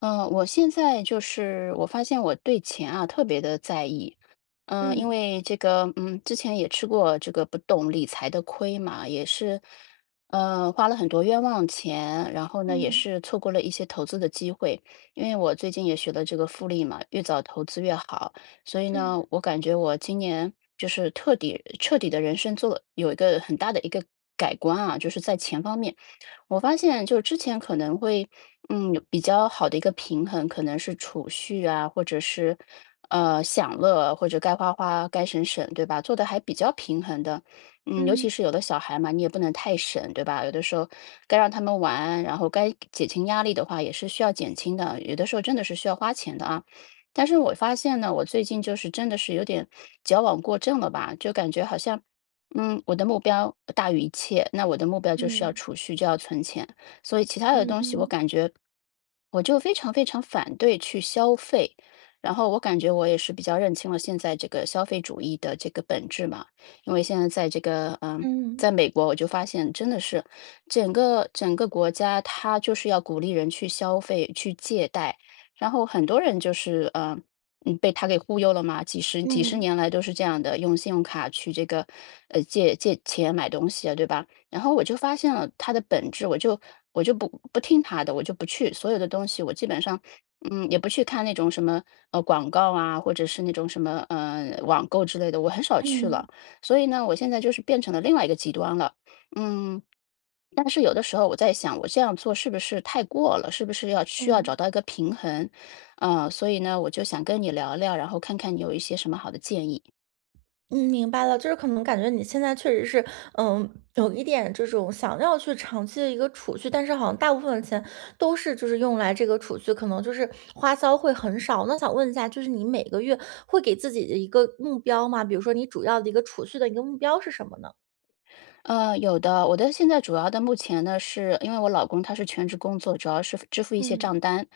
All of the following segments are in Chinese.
我现在就是我发现我对钱啊特别的在意，因嗯为这个，之前也吃过这个不懂理财的亏嘛，也是，花了很多冤枉钱，然后呢，也嗯是错过了一些投资的机会，因为我最近也学了这个复利嘛，越早投资越好，所以呢，嗯我感觉我今年就是彻底的人生做了有一个很大的一个改观啊，就是在钱方面。我发现就之前可能会，有比较好的一个平衡，可能是储蓄啊，或者是享乐，或者该花花该省省，对吧？做的还比较平衡的，尤其嗯是有的小孩嘛，你也不能太省，对吧？有的时候该让他们玩，然后该减轻压力的话，也是需要减轻的，有的时候真的是需要花钱的啊。但是我发现呢，我最近就是真的是有点矫枉过正了吧，就感觉好像我的目标大于一切，那我的目标就是要嗯储蓄，就要存钱。所以其他的嗯东西我嗯感觉，我就非常非常反对去消费。然后我感觉我也是比较认清了现在这个消费主义的这个本质嘛，因为现在在这个嗯在美国我就发现真的是整个整个国家它就是要鼓励人去消费、去借贷，然后很多人就是被他给忽悠了嘛，几十几嗯十嗯年来都是这样的，用信用卡去这个，借钱买东西啊，对吧？然后我就发现了它的本质，我就不听他的，我就不去所有的东西，我基本上，也不去看那种什么广告啊，或者是那种什么网购之类的，我很少去了。嗯所以呢，我现在就是变成了另外一个极端了，嗯。但是有的时候我在想，我这样做是不是太过了？是不是要需要找到一个平衡？所以呢，我就想跟你聊聊，然后看看你有一些什么好的建议。嗯，明白了，就是可能感觉你现在确实是，嗯，有一点这种想要去长期的一个储蓄，但是好像大部分的钱都是就是用来这个储蓄，可能就是花销会很少。那想问一下，就是你每个月会给自己的一个目标吗？比如说你主要的一个储蓄的一个目标是什么呢？有的，我的现在主要的目前呢，是因为我老公他是全职工作，主要是支付一些嗯账单，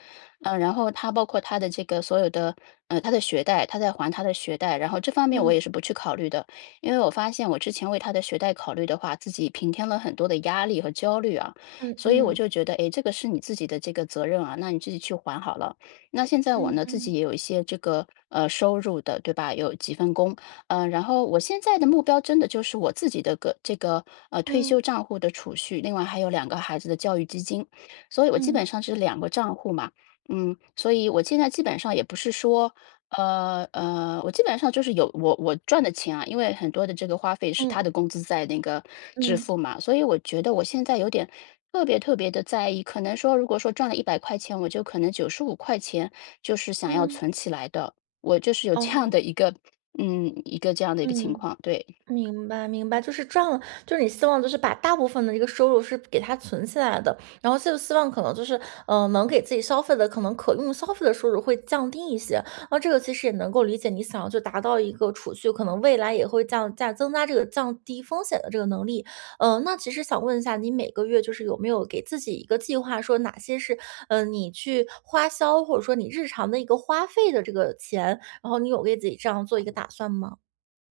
然后他包括他的这个所有的，他的学贷，他在还他的学贷，然后这方面我嗯也是不去考虑的，因为我发现我之前为他的学贷考虑的话，自己平添了很多的压力和焦虑啊，嗯所以我就嗯觉得，哎，这个是你自己的这个责任啊，那你自己去还好了。那现在我嗯呢，自己嗯也有一些这个收入的，对吧？有几份工。然后我现在的目标真的就是我自己的这个退休嗯账户的储蓄，另外还有两个孩子的教育基金，所以我基本嗯上是两个账户嘛，所以我现在基本上也不是说，我基本上就是有我赚的钱啊，因为很多的这个花费是嗯他的工资在那个支嗯付嘛，所以我觉得我现在有点，特别特别的在意，可能说，如果说赚了100块，我就可能95块就是想要嗯。存起来的，我就是有这样哦，的一个一个这样的一个情嗯，况，对，明白明白，就是赚了，就是你希望就是把大部分的这个收入是给它存起来的，然后就希望可能就是，能给自己消费的可能可用消费的收入会降低一些，那这个其实也能够理解，你想要就达到一个储蓄，可能未来也会降价增加这个降低风险的这个能力。那其实想问一下，你每个月就是有没有给自己一个计划，说哪些是，你去花销或者说你日常的一个花费的这个钱，然后你有给自己这样做一个打算吗？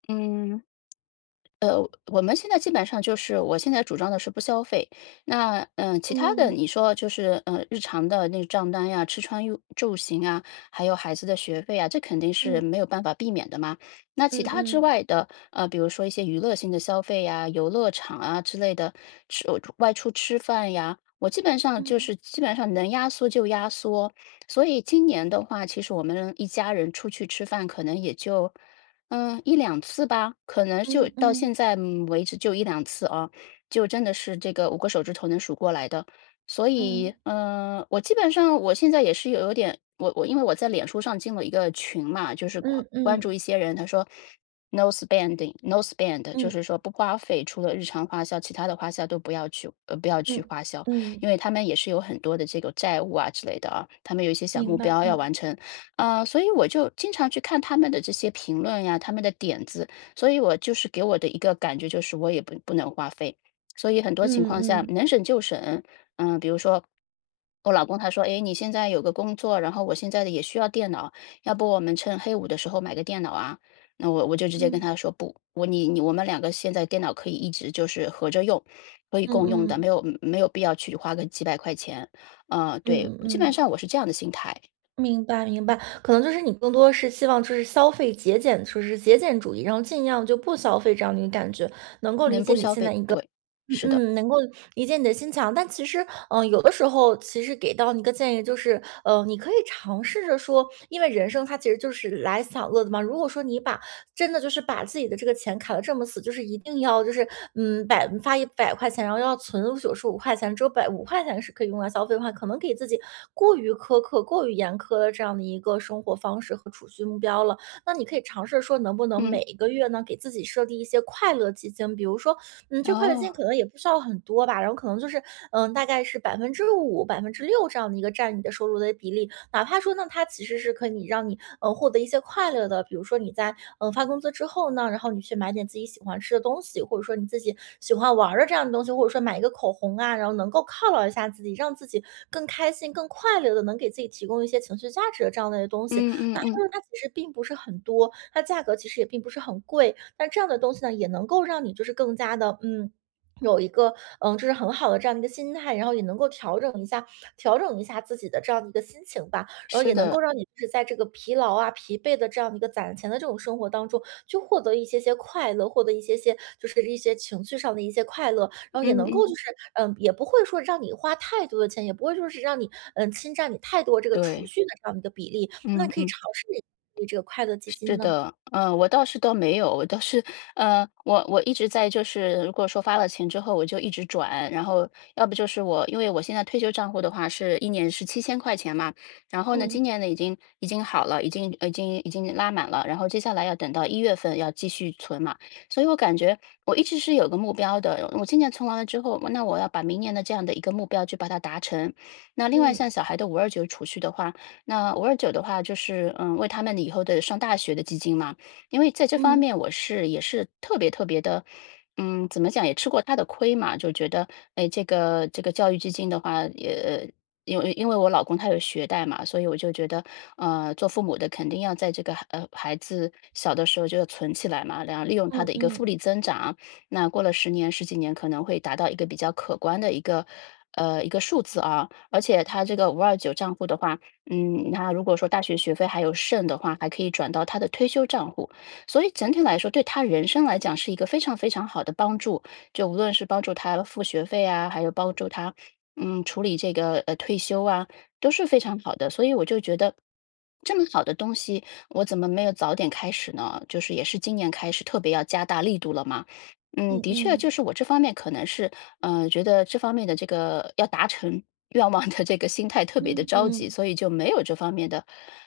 嗯，呃，我们现在基本上就是我现在主张的是不消费。那其他的嗯你说就是日常的那个账单呀、吃穿用住行啊，还有孩子的学费啊，这肯定是嗯没有办法避免的嘛。那其嗯他之嗯，外的，比如说一些娱乐性的消费呀、游乐场啊之类的，吃外出吃饭呀，我基本上就嗯是基本上能压缩就压缩。所以今年的话，其实我们一家人出去吃饭，可能也就一两次吧，可能嗯就嗯到现嗯在，嗯为止就一两次啊，就真的是这个五个手指头能数过来的。所以，嗯我基本上我现在也是有点我因为我在脸书上进了一个群嘛，就是关嗯关注嗯一些人，他说 "No spending, no spend"，就是说不花费，除了日常花销，其他的花销都不要去不要去嗯花销。嗯，因为他们也是有很多的这个债务啊之类的啊，他们有一些小目明白，标要嗯完成。所以我就经常去看他们的这些评论呀，他们的点子，所以我就是给我的一个感觉就是我也不能花费，所以很多情嗯况下嗯能省就省。比如说我老公他说，哎，你现在有个工作，然后我现在也需要电脑，要不我们趁黑五的时候买个电脑啊？那我就直接跟嗯他说不，我你你我们两个现在电脑可以一直就是合着用，可以嗯共用的，没嗯有没有必要去花个几百块钱。对，嗯基本嗯，上我是这样的心态。明白明白。可能就是你更多是希望就是消费节俭，就是节俭主义，然后尽量就不消费这样的一个感觉，能够理能不解你消现费，在一个对，嗯是的，嗯，能够理解你的心情啊，但其实，有的时候其实给到你一个建议，就是，你可以尝试着说，因为人生它其实就是来享乐的嘛。如果说你把真的就是把自己的这个钱卡的这么死，就是一定要就是，百发一百块钱，然后要存九十五块钱，只有百五块钱是可以用来消费的话，可能给自己过于苛刻、过于严苛的这样的一个生活方式和储蓄目标了。那你可以尝试说，能不能嗯，每一个月呢，给自己设立一些快乐基金，比如说这快乐金哦，可能也不需要很多吧，然后可能就是，大概是百百分分之五、百分之六这样的一个占你的收入的比例。哪怕说呢，它其实是可以让你，获得一些快乐的，比如说你在，发工资之后呢，然后你去买点自己喜欢吃的东西，或者说你自己喜欢玩儿的这样的东西，或者说买一个口红啊，然后能够犒劳一下自己，让自己更开心、更快乐的，能给自己提供一些情绪价值的这样的东西。嗯嗯哪怕嗯，说它其实并不是很多，它价格其实也并不是很贵，那这样的东西呢，也能够让你就是更加的有一个，就是很好的这样的一个心态，然后也能够调整一下调整一下自己的这样的一个心情吧。然后是也能够的，让你就是在这个疲劳啊、疲惫的这样的一个攒钱的这种生活当中，去获得一些些快乐，获得一些些就是一些情绪上的一些快乐。然后也嗯能够嗯，就是，也不会说让你花太多的钱，也不会说是让你，侵占你太多这个储对，蓄的这样的一个比例，嗯那可以嗯。尝试一下这个快乐基是金呢。的，嗯，我倒是都没有，我倒是，我一直在就是，如果说发了钱之后，我就一直转，然后要不就是我，因为我现在退休账户的话是一年是7000块嘛，然后呢，嗯，今年呢已经好了，已经拉满了，然后接下来要等到一月份要继续存嘛，所以我感觉我一直是有个目标的，我今年存完了之后，那我要把明年的这样的一个目标去把它达成。那另外像嗯，小孩的五二九储蓄的话，那五二九的话，就是为他们以后的上大学的基金嘛，因为在这方嗯。面我是也是特别特别的，怎么讲也吃过他的亏嘛，就觉得哎，这个教育基金的话，也因为我老公他有学贷嘛，所以我就觉得，做父母的肯定要在这个孩子小的时候就要存起来嘛，然后利用他的嗯一个复嗯，利增长，那过了十几年可能会达到一个比较可观的一个数字啊，而且他这个五二九账户的话，那如果说大学学费还有剩的话，还可以转到他的退休账户，所以整体来说，对他人生来讲是一个非常非常好的帮助。就无论是帮助他付学费啊，还有帮助他，处理这个退休啊，都是非常好的。所以我就觉得，这么好的东西，我怎么没有早点开始呢？就是也是今年开始特别要加大力度了嘛。嗯的确，就嗯，是我这方面可能是，觉得这方面的这个要达成，愿望的这个心态特别的嗯着急，嗯，所以就没有这方面的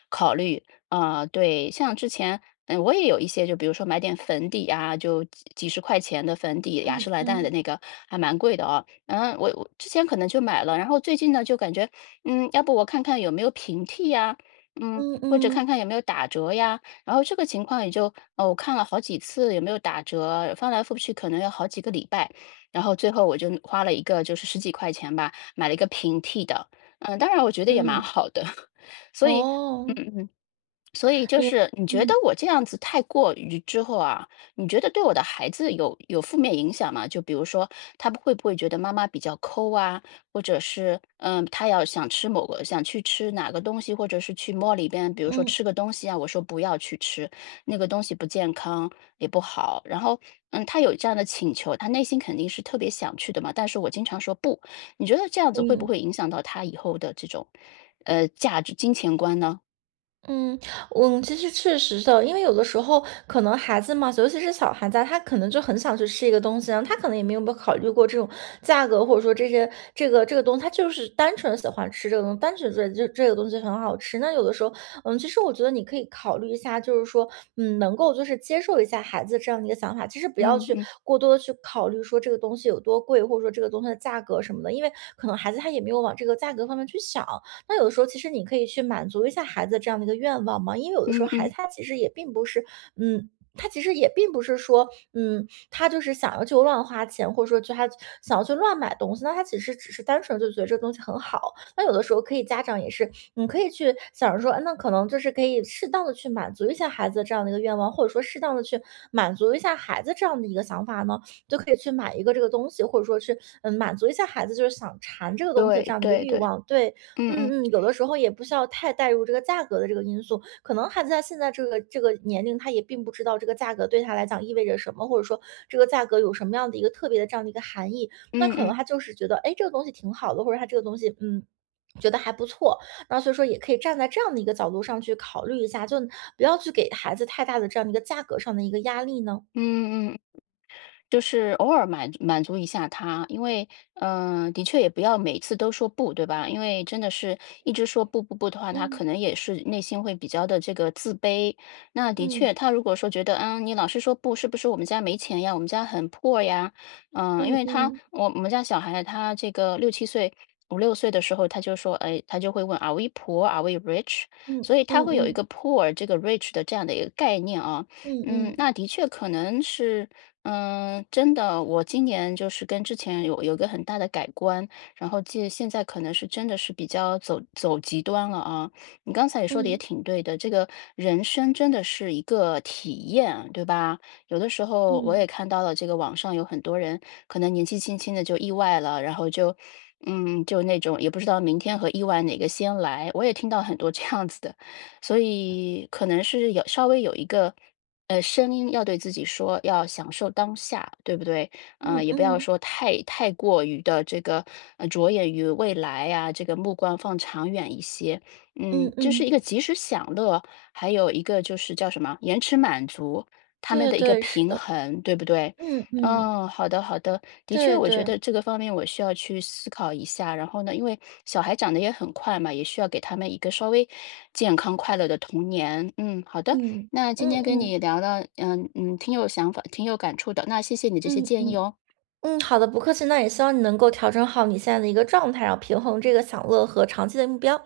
考虑。啊，对，像之前，我也有一些就比如说买点粉底啊，就几十块钱的粉底，雅诗嗯兰黛的嗯，那个还蛮贵的哦。嗯，我之前可能就买了，然后最近呢就感觉，嗯，要不我看看有没有平替呀，嗯，嗯或者看嗯，看有没有打折呀。然后这个情况也就，哦，我看了好几次有没有打折，翻来覆去可能要好几个礼拜，然后最后我就花了一个就是十几块钱吧，买了一个平替的，嗯，当然我觉得也蛮嗯，好的，所以嗯哦，嗯。所以就明是你觉得嗯，我这样子太过于之后啊，你觉得对我的孩子有负面影响吗？就比如说，他不会觉得妈妈比较抠啊，或者是嗯，他要想吃某个想去吃哪个东西，或者是去 mall 里边，比如说嗯吃个东西啊，我说不要去吃那个东西，不健康也不好。然后嗯，他有这样的请求，他内心肯定是特别想去的嘛，但是我经常说不，你觉得这样子会不嗯。会影响到他以后的这种价值金钱观呢？嗯，我其实确实的，因为有的时候可能孩子嘛，尤其是小孩子啊他可能就很想去吃一个东西，然后他可能也没有考虑过这种价格，或者说这些这个这个东西，他就是单纯喜欢吃这个东西，单纯觉得这个东西很好吃。那有的时候，其实我觉得你可以考虑一下，就是说，能够就是接受一下孩子这样的一个想法，其实不要嗯去嗯。过多的去考虑说这个东西有多贵，或者说这个东西的价格什么的，因为可能孩子他也没有往这个价格方面去想。那有的时候其实你可以去满足一下孩子这样的一个愿望嘛，因为有的时嗯候孩嗯，子他其实也并不是，嗯，他其实也并不是说，他就是想要去乱花钱，或者说就他想要去乱买东西，那他其实只是单纯就觉得这个东西很好。那有的时候可以家长也是，你可以去想着说，哎那可能就是可以适当的去满足一下孩子这样的一个愿望，或者说适当的去满足一下孩子这样的一个想法呢，就可以去买一个这个东西，或者说去满足一下孩子就是想馋这个东西的这对样的一个对欲对，望。对，嗯嗯嗯，嗯，有的时候也不需要太带入这个价格的这个因素，可能孩子他现在这个这个年龄，他也并不知道这个价格对他来讲意味着什么，或者说这个价格有什么样的一个特别的这样的一个含义。那嗯可嗯，能他就是觉得，哎，这个东西挺好的，或者他这个东西，嗯。觉得还不错，那所以说也可以站在这样的一个角度上去考虑一下，就不要去给孩子太大的这样的一个价格上的一个压力呢。嗯嗯就是偶尔满足一下他，因为，的确也不要每次都说不，对吧？因为真的是一直说不不不的话，他可嗯能也是内心会比较的这个自卑。那的嗯确，他如果说觉得，嗯，你老是说不，是不是我们家没钱呀？我们家很破呀？因嗯为他嗯我我们家小孩他这个六七岁。五六岁的时候，他就说，哎，他就会问，Are we poor? Are we rich? 嗯所以他会有一嗯个 poor 这个 rich 的这样的一个概念啊，嗯嗯，嗯那的确可能是，嗯，真的，我今年就是跟之前有一个很大的改观，然后现在可能是真的是比较走极端了啊。你刚才也说的也嗯挺对的，这个人生真的是一个体验，对吧？有的时候嗯我也嗯看到了这个网上有很多人可能年纪轻轻的就意外了，然后就嗯，就那种也不知道明天和意外哪个先来，我也听到很多这样子的，所以可能是有稍微有一个。声音要对自己说，要享受当下，对不对？嗯，嗯也不要嗯说太过于的这个着眼于未来啊，这个目光放长远一些。嗯嗯，这是嗯。一个及时享乐，还有一个就是叫什么延迟满足，他们对的一个对，是平的，衡，对不对？嗯嗯，嗯，好的，好的，的确，对我觉对，得这个方面我需要去思考一下。然后呢，因为小孩长得也很快嘛，也需要给他们一个稍微健康快乐的童年。嗯，好的。嗯。那今嗯天跟嗯你聊的，嗯嗯，挺有想法，挺有感触的。那谢谢你这些嗯建议嗯哦。嗯，好的，不客气。那也希望你能够调整好你现在的一个状态，然后平衡这个享乐和长期的目标。